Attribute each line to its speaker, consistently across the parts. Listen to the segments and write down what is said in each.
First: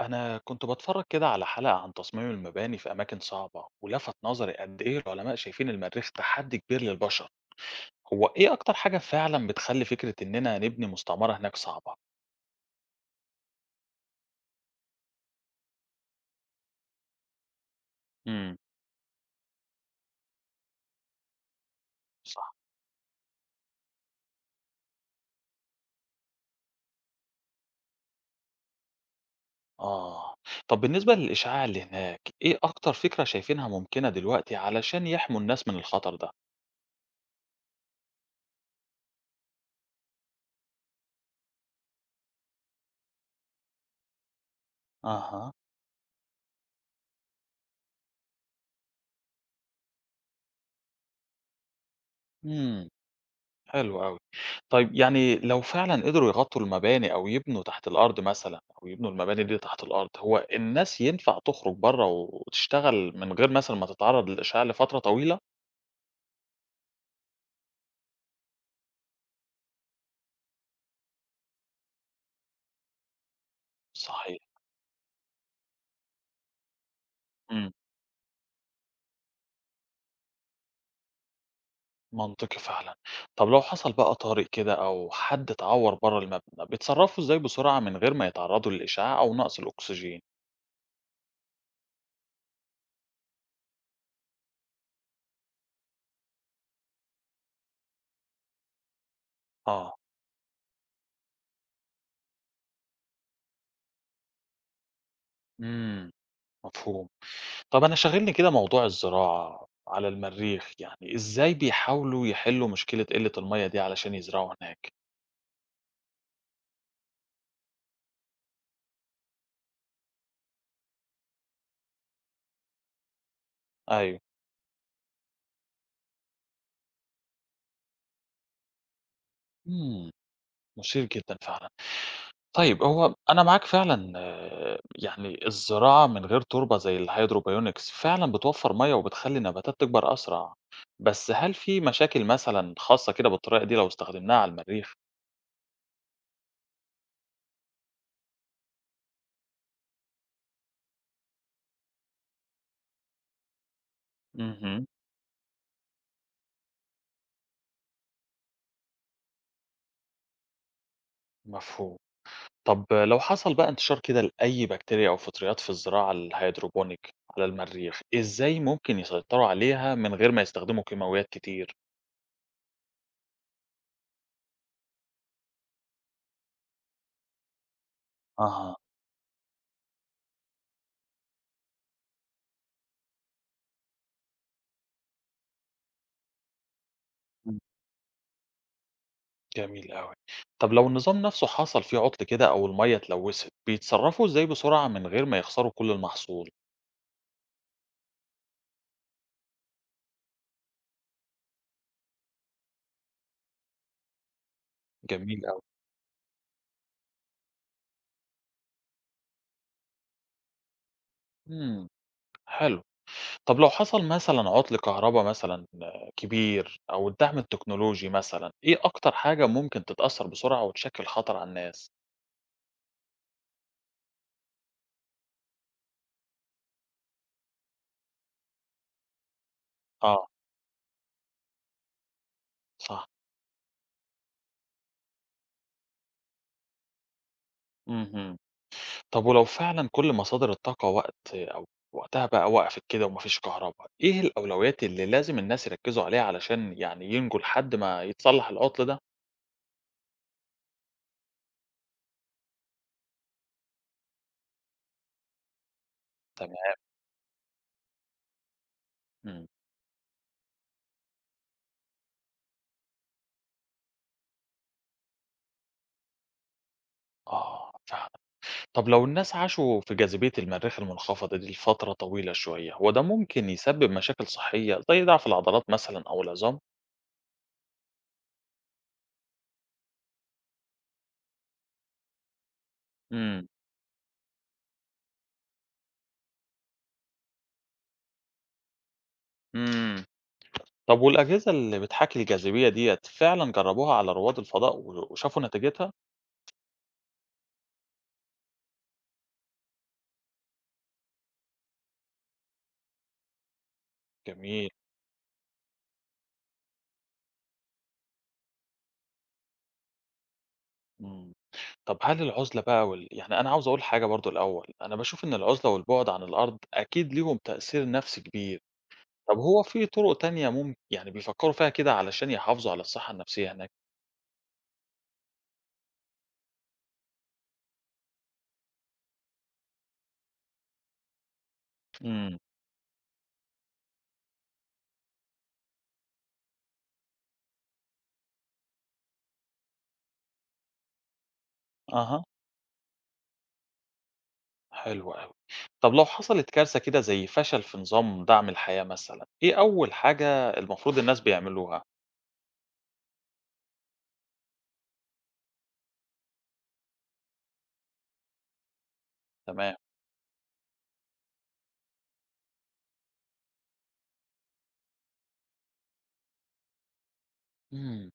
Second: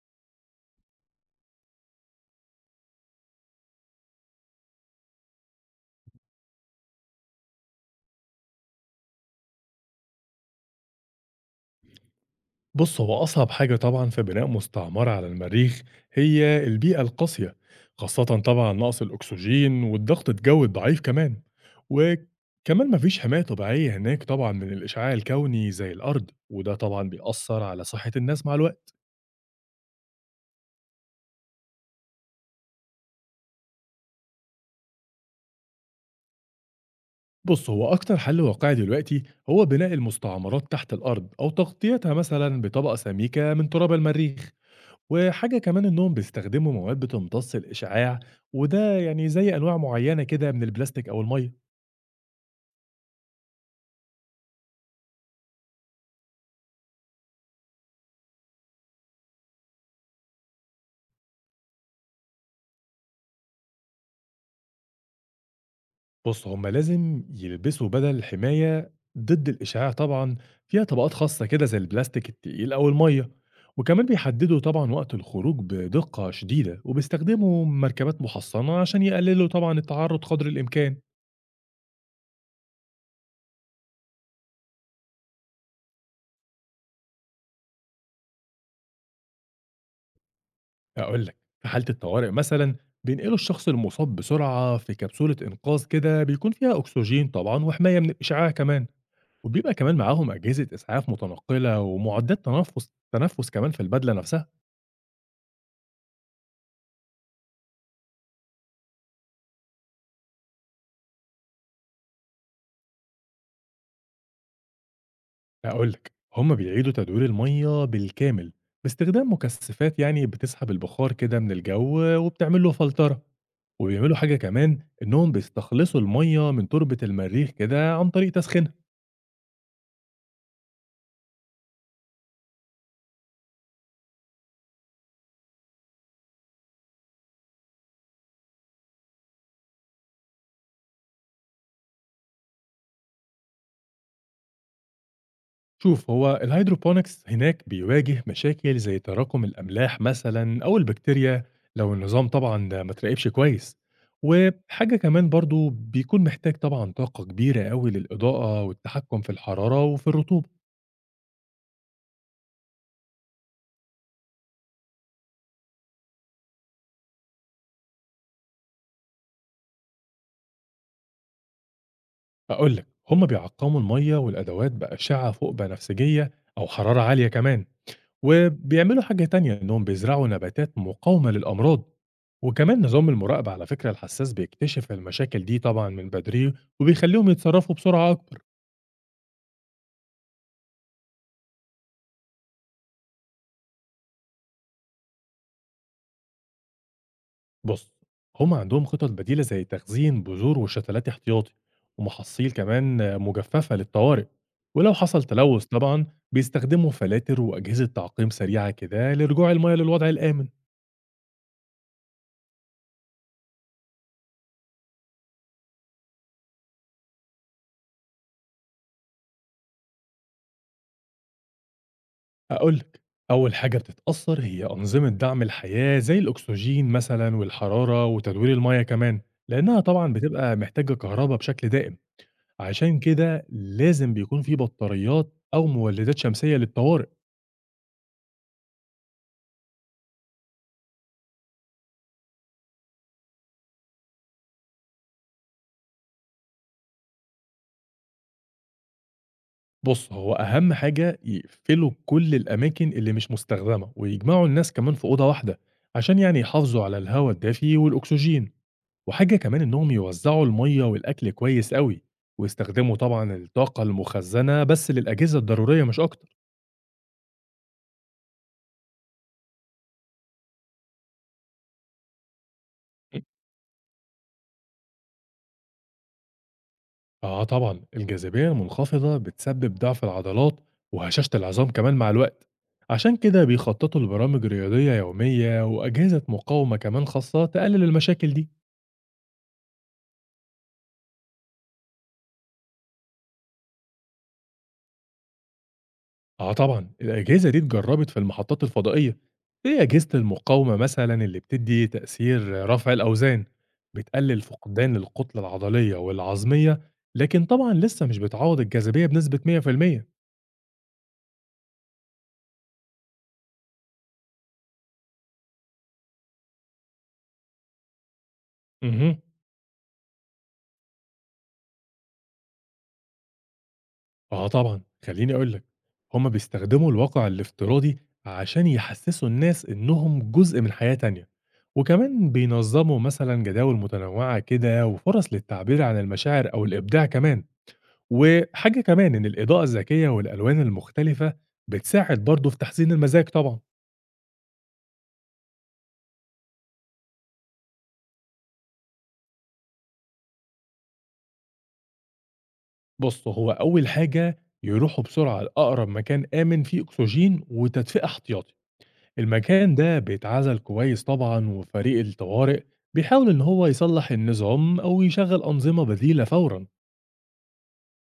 Speaker 1: أنا كنت بتفرج كده على حلقة عن تصميم المباني في أماكن صعبة، ولفت نظري قد إيه العلماء شايفين المريخ تحدي كبير للبشر. هو إيه أكتر حاجة فعلا بتخلي فكرة إننا نبني مستعمرة هناك صعبة؟
Speaker 2: بص، هو أصعب حاجة طبعا في بناء مستعمرة على المريخ هي البيئة القاسية، خاصة
Speaker 1: امم.
Speaker 2: طبعا نقص الأكسجين والضغط الجوي الضعيف كمان.
Speaker 1: صح.
Speaker 2: وكمان مفيش حماية طبيعية هناك طبعا من الإشعاع الكوني زي الأرض، وده طبعا بيأثر على صحة الناس مع الوقت.
Speaker 1: آه. طب بالنسبة للإشعاع اللي هناك، إيه أكتر فكرة شايفينها ممكنة دلوقتي علشان يحموا الناس من الخطر ده؟
Speaker 2: بص، هو أكتر حل واقعي دلوقتي هو بناء المستعمرات تحت الأرض أو تغطيتها مثلا بطبقة سميكة من تراب المريخ.
Speaker 1: أها.
Speaker 2: وحاجة كمان إنهم بيستخدموا مواد بتمتص الإشعاع، وده يعني زي أنواع معينة كده من البلاستيك أو المية.
Speaker 1: امم. حلو أوي. طيب يعني لو فعلًا قدروا يغطّوا المباني أو يبنوا تحت الأرض مثلًا، أو يبنوا المباني دي تحت الأرض، هو الناس ينفع تخرج برّه وتشتغل من غير مثلًا ما تتعرّض للإشعاع لفترة طويلة؟
Speaker 2: بص، هما لازم يلبسوا بدل الحماية ضد الإشعاع طبعا، فيها طبقات خاصة كده زي البلاستيك التقيل أو المية. وكمان
Speaker 1: صحيح.
Speaker 2: بيحددوا طبعا وقت الخروج بدقة شديدة، وبيستخدموا
Speaker 1: إمم.
Speaker 2: مركبات محصنة عشان يقللوا طبعا التعرض قدر الإمكان.
Speaker 1: منطقي فعلًا. طب لو حصل بقى طارئ كده أو حد اتعوّر برّه المبنى، بيتصرّفوا إزاي بسرعة من غير ما يتعرّضوا للإشعاع أو نقص الأكسجين؟
Speaker 2: أقول لك، في حالة الطوارئ مثلا بينقلوا الشخص المصاب بسرعة في كبسولة إنقاذ كده، بيكون فيها أكسجين طبعا وحماية من الإشعاع كمان. وبيبقى كمان
Speaker 1: آه.
Speaker 2: معاهم أجهزة إسعاف متنقّلة ومُعدّات تنفُّس كمان في البدلة نفسها.
Speaker 1: إمم. مفهوم. طب أنا شاغلني كده موضوع الزراعة على المريخ، يعني إزاي بيحاولوا يحلّوا مشكلة قِلّة المَيّة دي علشان يزرعوا هناك؟
Speaker 2: هاقول لك، هم بيعيدوا تدوير المَيّة بالكامل باستخدام مكثّفات، يعني بتسحب البخار كده من الجَو وبتعمل له فلترة، وبيعملوا
Speaker 1: أيوه.
Speaker 2: حاجة كمان إنّهم بيستخلصوا المَيّة من تربة المريخ كده عن طريق تسخينها.
Speaker 1: إمم، مثير جدًا فعلًا. طيب هو أنا معاك فعلًا يعني الزراعة من غير تربة زي الhydroponics فعلًا بتوفّر مَيّة وبتخلّي النباتات تكبر أسرع، بس هل في مشاكل مثلًا خاصة كده بالطريقة دي لو استخدمناها على المريخ؟
Speaker 2: شوف، هو الهيدروبونكس هناك بيواجه مشاكل زي تراكم الأملاح مثلا أو البكتيريا، لو النظام طبعا ده ما تراقبش كويس.
Speaker 1: اهم.
Speaker 2: وحاجة كمان برضو، بيكون محتاج طبعا طاقة كبيرة قوي للإضاءة والتحكم في الحرارة وفي الرطوبة.
Speaker 1: مفهوم. طب لو حصل بقى انتشار كده لأي بكتيريا أو فطريات في الزراعة الهيدروبونيك على المريخ، إزاي ممكن يسيطروا عليها من غير ما يستخدموا كيماويات كتير؟
Speaker 2: أقولك، هما بيعقموا المية والأدوات بأشعة فوق بنفسجية أو حرارة عالية كمان.
Speaker 1: اها.
Speaker 2: وبيعملوا حاجة تانية، إنهم بيزرعوا نباتات مقاومة للأمراض. وكمان نظام المراقبة على فكرة الحساس بيكتشف المشاكل دي طبعا من بدري، وبيخليهم
Speaker 1: مم.
Speaker 2: يتصرفوا بسرعة أكبر.
Speaker 1: جميل أوي. طب لو النظام نفسه حصل فيه عطل كده أو المية اتلوثت، بيتصرفوا إزاي بسرعة من غير ما يخسروا كل المحصول؟
Speaker 2: بص، هم عندهم خطط بديلة زي تخزين بذور وشتلات احتياطي، ومحاصيل كمان مجففة للطوارئ. ولو حصل
Speaker 1: جميل أوي.
Speaker 2: تلوث طبعا، بيستخدموا فلاتر وأجهزة تعقيم سريعة كده لرجوع المياه للوضع الآمن.
Speaker 1: امم. حلو. طب لو حصل مثلا عطل كهرباء مثلا كبير، أو الدعم التكنولوجي مثلا، إيه أكتر حاجة ممكن تتأثر بسرعة وتشكل خطر على الناس؟
Speaker 2: هاقول لك، أول حاجة بتتأثّر هي أنظمة دعم الحياة زي الأكسجين مثلًا والحرارة وتدوير المَيّة كمان، لإنها طبعًا
Speaker 1: آه.
Speaker 2: بتبقى محتاجة كهربا بشكل دائم، عشان
Speaker 1: صح.
Speaker 2: كده لازم بيكون في بطاريات أو مولدات شمسية للطوارئ.
Speaker 1: اهم. طب ولو فعلًا كل مصادر الطاقة وقتها بقى وقفت كده وما فيش كهربا، إيه الأولويات اللي لازم الناس يركّزوا عليها علشان يعني ينجوا لحد ما يتصلّح العُطل ده؟
Speaker 2: بُص، هو أهم حاجة يقفلوا كل الأماكن اللي مش مستخدمة، ويجمعوا الناس كمان في أوضة واحدة، عشان يعني
Speaker 1: تمام.
Speaker 2: يحافظوا على الهوا الدافي والأكسجين. وحاجة
Speaker 1: إمم.
Speaker 2: كمان إنهم يوزعوا المَيّة والأكل كويس أوي، ويستخدموا طبعًا الطاقة المخزّنة بس للأجهزة الضرورية مش أكتر.
Speaker 1: آه فعلًا. طب لو الناس عاشوا في جاذبية المريخ المنخفضة دي لفترة طويلة شوية، هو ده ممكن يسبب مشاكل صحية زي ضعف العضلات مثلًا أو العظام؟
Speaker 2: آه طبعًا، الجاذبية المنخفضة بتسبب ضعف العضلات وهشاشة العظام كمان مع الوقت، عشان كده
Speaker 1: إمم.
Speaker 2: بيخططوا لبرامج رياضية يومية وأجهزة مقاومة كمان خاصة تقلل المشاكل دي.
Speaker 1: إمم. طب والأجهزة اللي بتحاكي الجاذبية ديّة فعلًا جرّبوها على رواد الفضاء و وشافوا نتيجتها؟
Speaker 2: آه طبعًا، الأجهزة دي اتجرّبت في المحطّات الفضائية، زي أجهزة المقاومة مثلًا اللي بتدّي تأثير رفع الأوزان، بتقلل
Speaker 1: جميل.
Speaker 2: فقدان الكتلة العضلية والعظمية، لكن طبعًا لسه مش بتعوّض الجاذبية بنسبة 100%.
Speaker 1: إمم. طب هل العُزلة بقى يعني أنا عاوز أقول حاجة برضه الأول، أنا باشوف إن العُزلة والبُعد عن الأرض أكيد ليهم تأثير نَفْسي كبير.
Speaker 2: اهم.
Speaker 1: طب هو في طُرق تانية يعني بيفكّروا فيها كده علشان يحافظوا على الصحّة النَفْسية هناك؟
Speaker 2: آه طبعًا، خلّيني أقول لك، هُم بيستخدموا الواقع الافتراضي عشان يحسّسوا الناس إنّهم جزء من حياة تانية، وكمان
Speaker 1: إمم.
Speaker 2: بينظّموا مثلًا جداول متنوّعة كده وفُرَص للتعبير عن المشاعر أو الإبداع كمان. وحاجة كمان إن الإضاءة الذكية والألوان المختلفة
Speaker 1: أها،
Speaker 2: بتساعد برضه في تحسين المزاج طبعًا.
Speaker 1: حلو أوي. طب لو حصلت كارثة كده زي فشل في نظام دعم الحياة مثلًا، إيه أول حاجة المفروض الناس بيعملوها؟
Speaker 2: بُص، هو أول حاجة يروحوا بسرعة لأقرب مكان آمن فيه أكسجين وتدفئة احتياطي. المكان
Speaker 1: تمام.
Speaker 2: ده بيتعزل كويس طبعًا، وفريق الطوارئ بيحاول إن هو يصلح النظام أو يشغّل أنظمة بديلة فورًا.
Speaker 1: إمم.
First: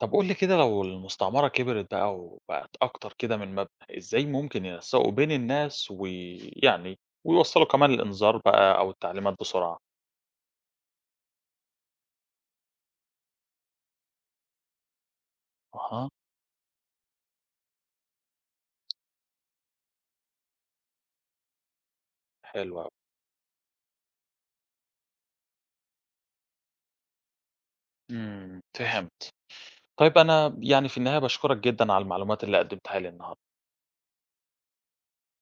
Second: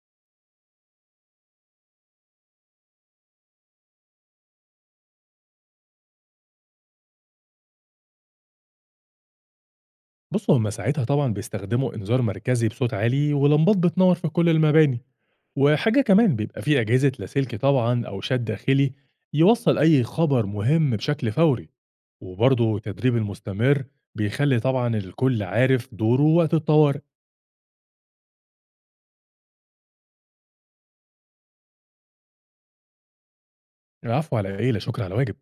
Speaker 1: طب قُل لي كده، لو المستعمرة كبرت بقى وبقت أكتر كده من مبنى، إزاي ممكن ينسّقوا بين الناس ويعني ويوصّلوا كمان الإنذار بقى أو التعليمات بسرعة؟
Speaker 2: بصوا، هما ساعتها طبعا بيستخدموا انذار مركزي بصوت عالي ولمبات بتنور في كل المباني. وحاجة
Speaker 1: أها،
Speaker 2: كمان، بيبقى فيه أجهزة لاسلكي طبعا أو شات داخلي يوصل أي خبر مهم بشكل فوري.
Speaker 1: حلو
Speaker 2: وبرضه
Speaker 1: أوي.
Speaker 2: تدريب المستمر بيخلي طبعا الكل عارف دوره وقت الطوارئ.
Speaker 1: إمم، فهمت. طيب أنا يعني في النهاية باشكرك جدًا على المعلومات اللي قدّمتها لي النهارده.
Speaker 2: العفو، على إيه؟ لا شكر على واجب.